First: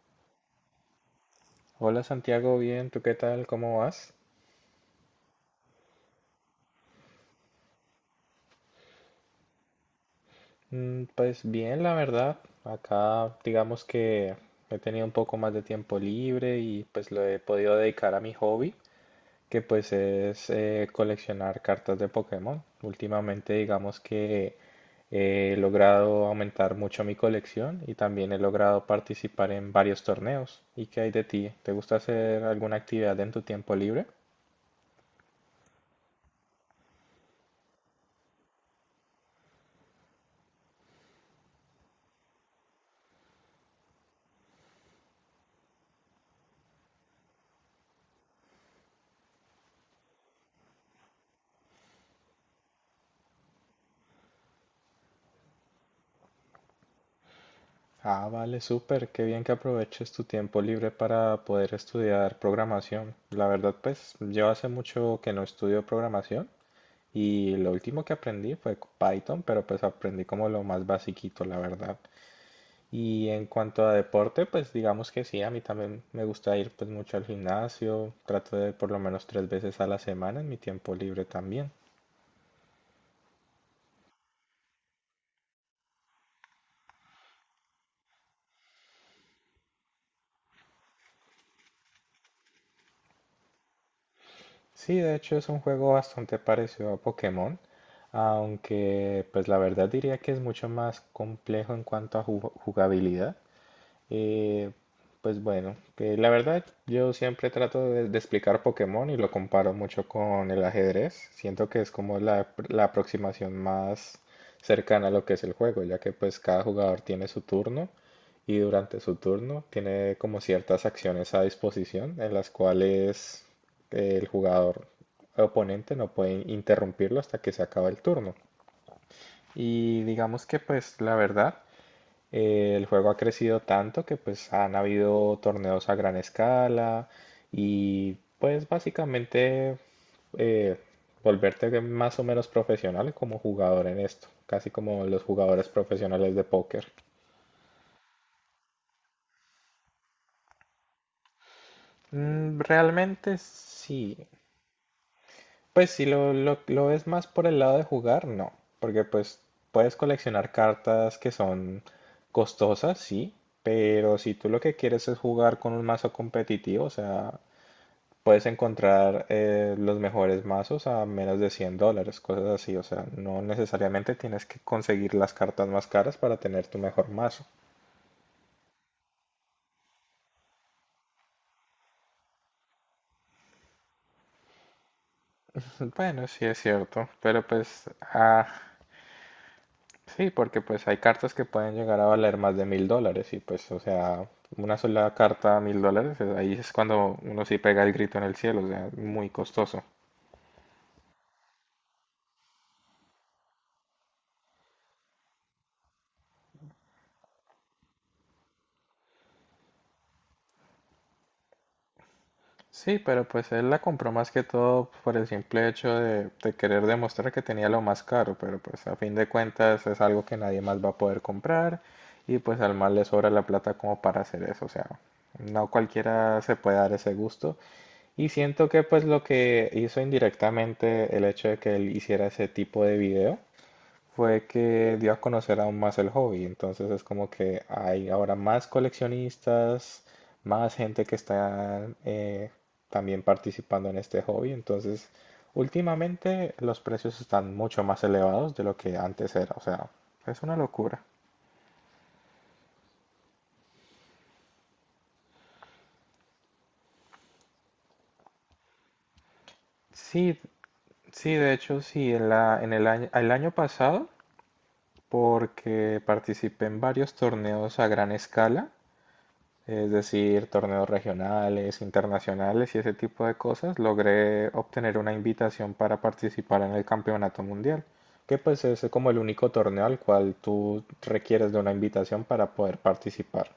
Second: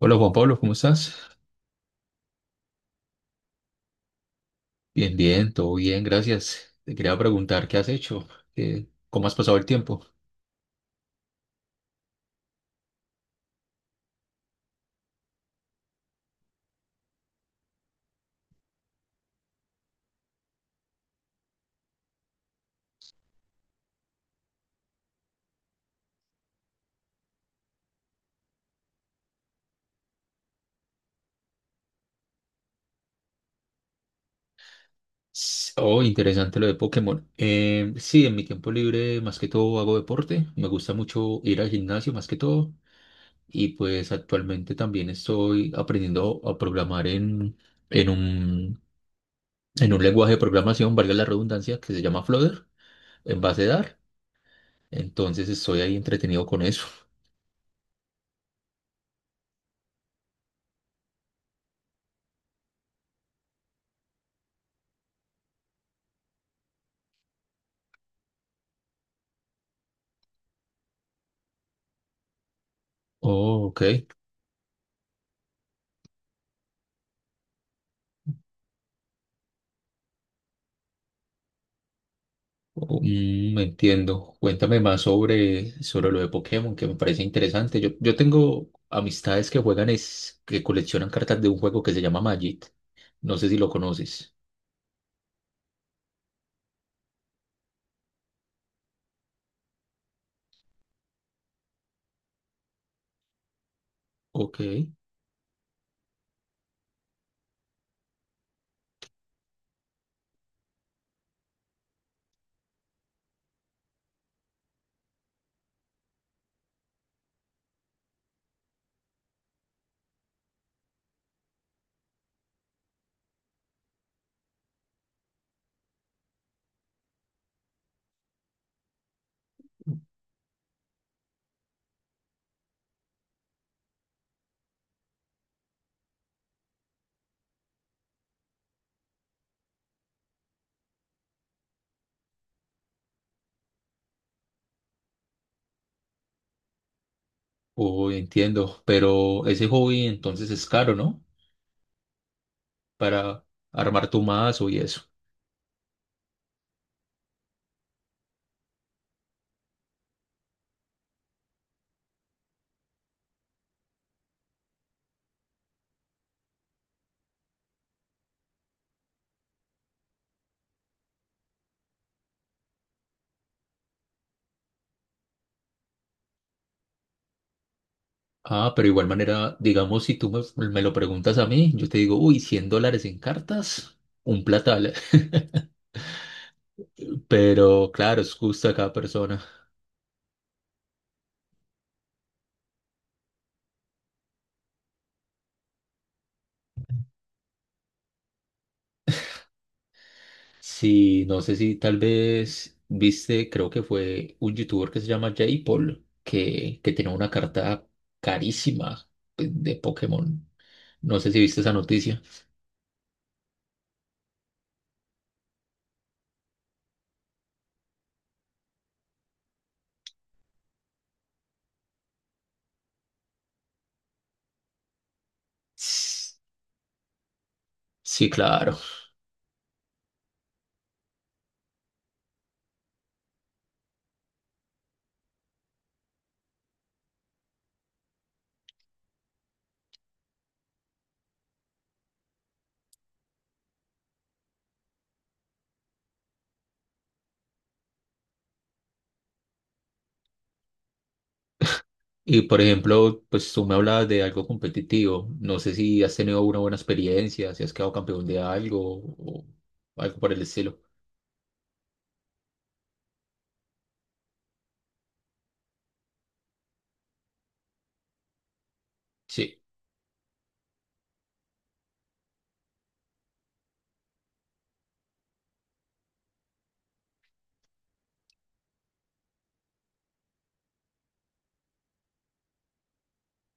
Hola Juan Pablo, ¿cómo estás? Hola Santiago, bien, ¿tú qué tal? ¿Cómo vas? Bien, bien, todo bien, gracias. Te quería preguntar qué has hecho. ¿ Cómo has pasado el tiempo. Pues bien, la verdad. Acá digamos que he tenido un poco más de tiempo libre y pues lo he podido dedicar a mi hobby, que pues es coleccionar cartas de Pokémon. Últimamente digamos que he logrado aumentar mucho mi colección y también he logrado participar en varios torneos. ¿Y qué hay de ti? ¿Te gusta hacer alguna actividad en tu tiempo libre? Oh, interesante lo de Pokémon. Sí, en mi tiempo libre más que todo hago deporte, me gusta mucho ir al gimnasio más que todo. Y pues actualmente también estoy aprendiendo a programar en un, en un lenguaje de programación, valga la redundancia, que se llama Flutter, en base de Dart. Entonces estoy ahí entretenido con eso. Ah, vale, súper, qué bien que aproveches tu tiempo libre para poder estudiar programación. La verdad, pues yo hace mucho que no estudio programación y lo último que aprendí fue Python, pero pues aprendí como lo más basiquito, la verdad. Y en Oh, ok. cuanto a deporte, pues digamos que sí, a mí también me gusta ir pues mucho al gimnasio, trato de por lo menos tres veces a la semana en mi tiempo libre también. Mm, entiendo. Cuéntame más sobre lo de Pokémon, que me parece interesante. Yo tengo amistades que juegan, que coleccionan cartas de un juego que se llama Magic. No sé si lo conoces. Sí, de hecho es un juego bastante parecido a Pokémon, aunque pues la verdad diría que es mucho más complejo en cuanto a jugabilidad. Ok. Eh, pues bueno, que la verdad yo siempre trato de explicar Pokémon y lo comparo mucho con el ajedrez. Siento que es como la aproximación más cercana a lo que es el juego, ya que pues cada jugador tiene su turno y durante su turno tiene como ciertas acciones a disposición en las cuales el jugador oponente no puede interrumpirlo hasta que se acaba el turno. Y digamos que pues la verdad el juego ha crecido tanto que pues han habido torneos a gran escala y pues básicamente eh, volverte más o menos profesional como jugador en esto, casi como los jugadores profesionales de póker. Oh, entiendo. Pero ese hobby entonces es caro, ¿no? Realmente Para armar sí. tu mazo y eso. Pues si lo ves más por el lado de jugar, no, porque pues puedes coleccionar cartas que son costosas, sí, pero si tú lo que quieres es jugar con un mazo competitivo, o sea, puedes encontrar los mejores mazos a menos de $100, cosas así. O sea, no necesariamente tienes que conseguir las cartas más caras para tener tu mejor mazo. Ah, pero igual manera, digamos, si tú me lo preguntas a mí, yo te digo, uy, 100 dólares en cartas, un platal. Bueno, sí es cierto, pero pues, Pero claro, es ah, justo a cada persona. sí, porque pues hay cartas que pueden llegar a valer más de $1.000 y pues, o sea, una sola carta a $1.000, ahí es cuando uno sí pega el grito en el cielo, o sea, muy costoso. Sí, no sé si tal vez viste, creo que fue un youtuber que se llama Jay Paul, que tenía una carta carísima pues, de Pokémon. No sé si viste esa noticia. Sí, pero pues él la compró más que todo por el simple hecho de querer demostrar que tenía lo más caro, pero pues a fin de cuentas es algo que nadie más va a poder comprar y pues al mal le sobra la plata como para hacer eso, o sea, no S- cualquiera se puede dar ese gusto y Sí, siento claro. que pues lo que hizo indirectamente el hecho de que él hiciera ese tipo de video fue que dio a conocer aún más el hobby. Entonces es como que hay ahora más coleccionistas, más gente que está también participando en este hobby. Entonces, últimamente los precios están mucho más elevados de lo que antes era. O sea, es una locura. Y por ejemplo, pues tú me hablabas de algo competitivo. No sé si has tenido una buena experiencia, si has quedado campeón de algo o algo por Sí, el estilo. sí, de hecho, sí, en la, en el año pasado, porque participé en varios torneos a gran escala. Sí, Es decir, torneos regionales, internacionales y ese tipo de cosas, logré obtener una invitación para participar en el Campeonato Mundial, que pues es como el único torneo al cual tú requieres de una invitación para poder participar.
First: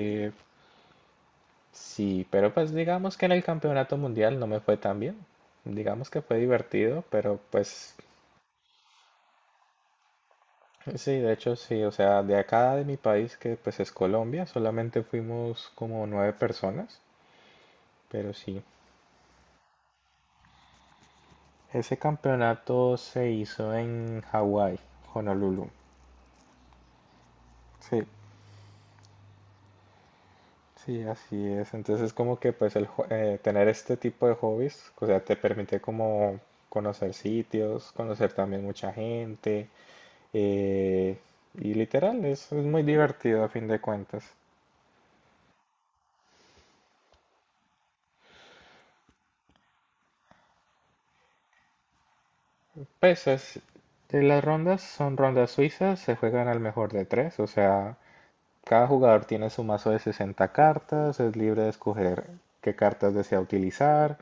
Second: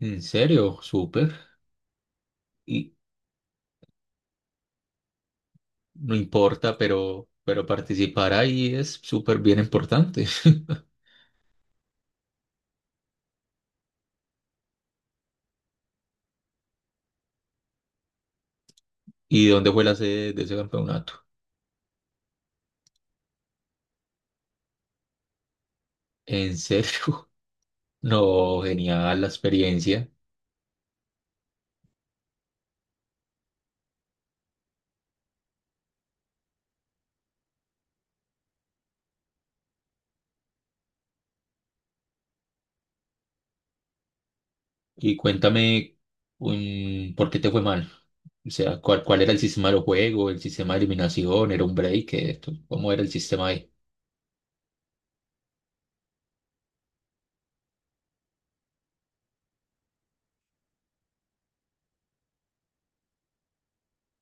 en serio, súper. sí, pero pues digamos que en el Campeonato Mundial no me fue tan bien. Digamos No que fue importa, divertido, pero, pero pero pues participar ahí es súper bien importante. sí, de hecho sí, o sea, de acá de mi país, que pues es Colombia, solamente fuimos como nueve personas, pero sí. ¿Y dónde fue la sede de ese campeonato? Ese campeonato se hizo en Hawái, Honolulu. ¿En serio? Sí, No, genial la experiencia. sí, así es. Entonces como que pues tener este tipo de hobbies, o sea, te permite como conocer sitios, conocer también mucha gente. eh, y literal, es muy divertido a fin de cuentas. Y cuéntame, ¿por qué te fue mal? O sea, ¿cuál era el sistema del juego? ¿El sistema de eliminación? ¿Era un break? Esto, ¿cómo era el Pues sistema ahí? Las rondas son rondas suizas, se juegan al mejor de tres, o sea, cada jugador tiene su mazo de 60 cartas, es libre de escoger qué cartas desea utilizar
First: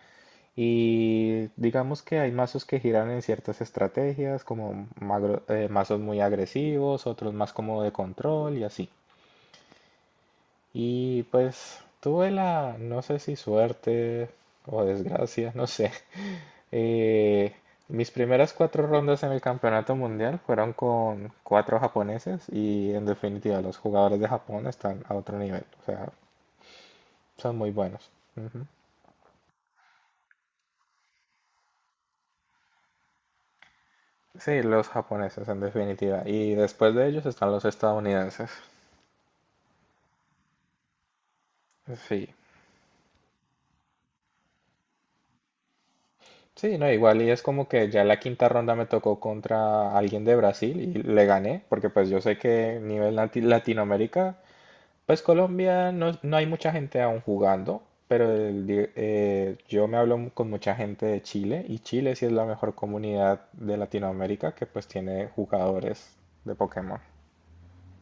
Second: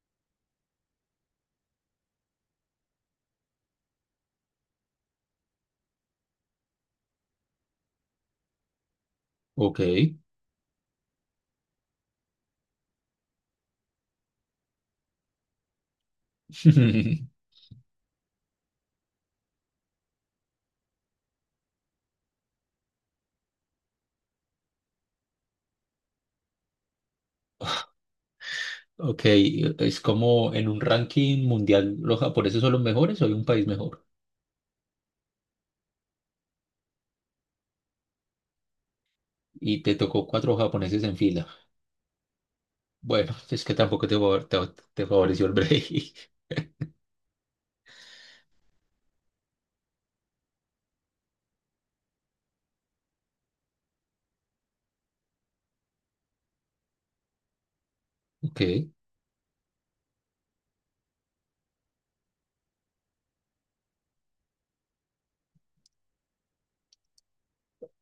y digamos que hay mazos que giran en ciertas estrategias, como mazos muy agresivos, otros más como de control y así. Ok. Y pues tuve la, no sé si suerte o desgracia, no sé. Eh, mis primeras cuatro rondas en el campeonato mundial fueron con cuatro japoneses y en definitiva los jugadores de Japón están a otro nivel, o sea, son muy buenos. Ujú. Ok, es como en un ranking mundial, ¿los japoneses son los mejores o hay un país mejor? Sí, los japoneses en definitiva. Y después de ellos están los estadounidenses. Y te tocó cuatro japoneses en fila. Sí. Bueno, es que tampoco te favoreció el break. Sí, no, igual y es como que ya la quinta ronda me tocó contra alguien de Brasil y le gané, porque pues yo sé que nivel Latinoamérica, pues Colombia no, no hay mucha gente aún jugando, pero Ok. Yo me hablo con mucha gente de Chile y Chile sí es la mejor comunidad de Latinoamérica que pues tiene jugadores de Pokémon.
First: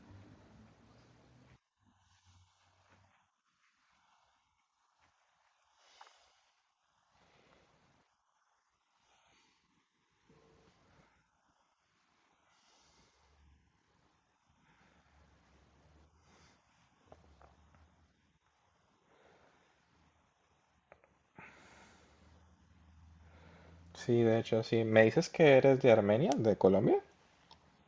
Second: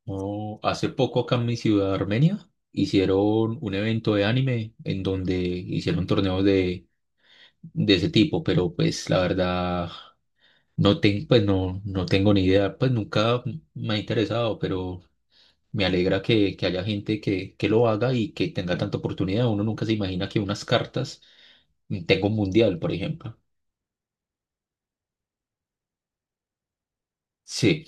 No, hace poco acá en mi ciudad, Armenia, hicieron un evento de anime en donde hicieron torneos de ese tipo, pero pues la verdad no, pues, no, no tengo ni idea, pues nunca me ha interesado, pero me alegra que haya gente que lo haga y que tenga tanta oportunidad. Uno nunca se imagina que unas cartas tenga un mundial, por ejemplo. Sí, de hecho, sí. ¿Me dices que eres de Armenia, de Colombia? Sí,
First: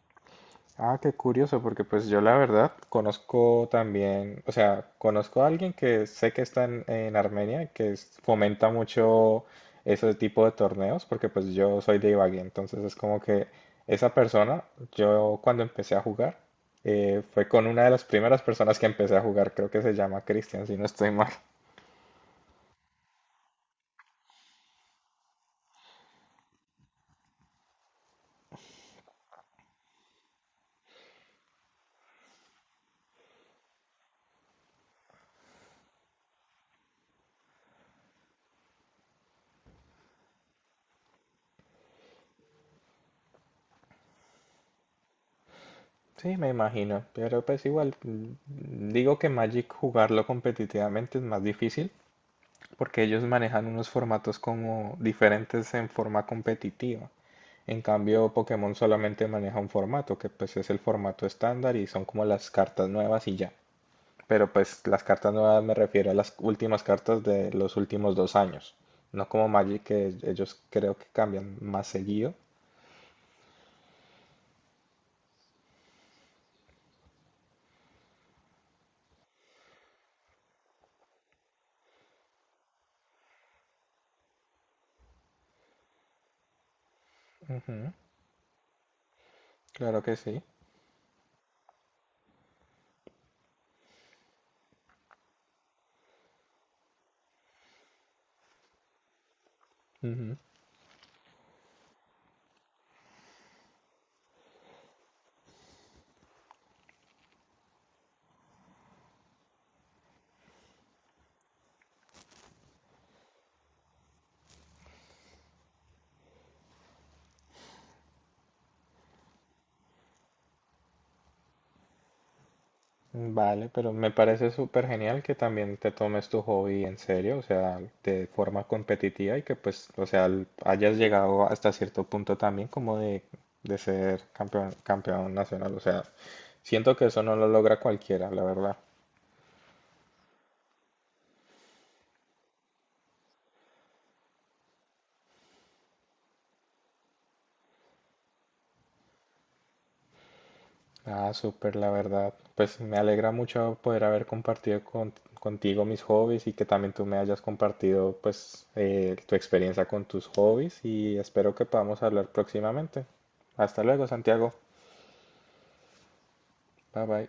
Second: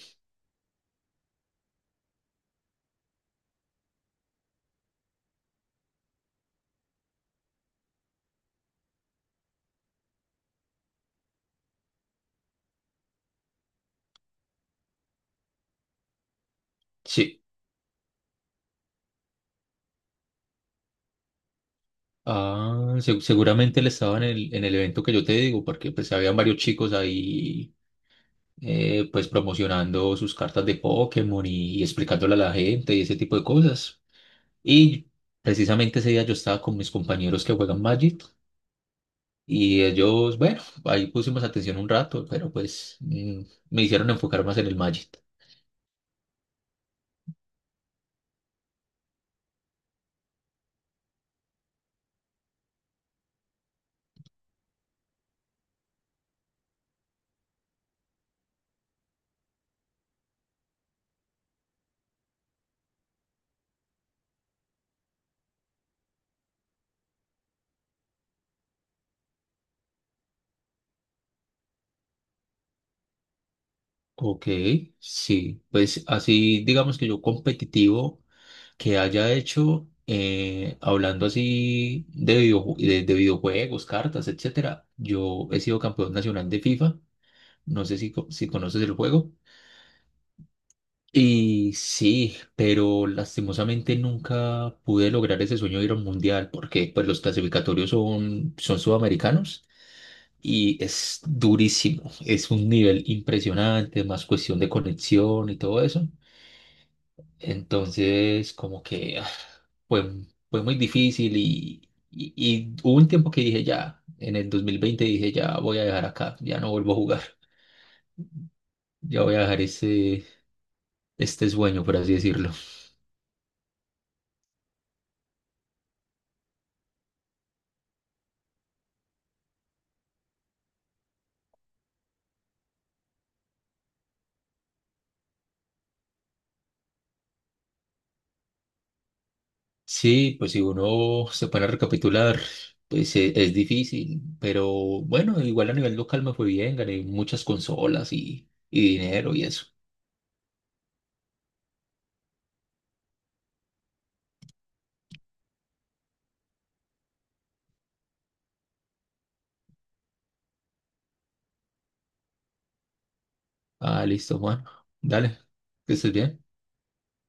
Ah, qué curioso, porque pues yo la verdad conozco también, o sea, conozco a alguien que sé que está en Armenia, que fomenta mucho ese tipo de torneos, porque pues yo soy de Ibagué, entonces es como que esa persona, yo cuando empecé a jugar, sí. fue con una de las primeras personas que empecé a jugar, creo que se llama Cristian, si no estoy mal. Ah, seguramente él estaba en el evento que yo te digo, porque pues habían varios chicos ahí pues promocionando sus cartas de Pokémon y explicándole a la gente y ese tipo de cosas. Y precisamente ese día yo estaba con mis compañeros que juegan Magic y ellos, bueno, ahí pusimos atención un rato, pero pues me hicieron enfocar más en el Magic. Sí, me imagino, pero pues igual, digo que Magic jugarlo competitivamente es más difícil. Porque ellos manejan unos formatos como diferentes en forma competitiva. En cambio, Pokémon solamente maneja un formato, que pues es el formato estándar y son como las cartas nuevas y ya. Pero pues las cartas nuevas me refiero a las últimas cartas de los últimos 2 años. No como Magic, que ellos creo que cambian más seguido. Ok, sí, pues así digamos que yo competitivo. Que haya hecho, hablando así de videojuegos, cartas, etcétera. Yo he sido campeón nacional de FIFA, no Ujú, sé si conoces el juego. claro que sí. Y sí, pero lastimosamente nunca pude lograr ese sueño de ir a un mundial porque pues, los clasificatorios son sudamericanos Ujú. y es durísimo, es un nivel impresionante, más cuestión de conexión y todo eso. Entonces, como que fue, fue muy difícil y hubo un tiempo que dije ya, en el 2020 dije ya voy a dejar acá, ya no vuelvo a jugar, ya voy a dejar este sueño, por así decirlo. Vale, pero me parece súper genial que también te tomes tu hobby en serio, o sea, de forma competitiva y que pues, o sea, hayas llegado hasta cierto punto también como de ser campeón, campeón nacional, o sea, siento que eso no lo logra cualquiera, la verdad. Sí, pues si uno se pone a recapitular, pues es difícil, pero bueno, igual a nivel local me fue bien, gané muchas consolas y dinero y eso. Ah, súper, la verdad. Pues me alegra mucho poder haber compartido contigo mis hobbies y que también tú me hayas compartido pues tu experiencia con tus hobbies y espero que podamos hablar próximamente. Hasta Ah, luego, listo, Santiago. Juan, dale, que estés bien. Bye bye.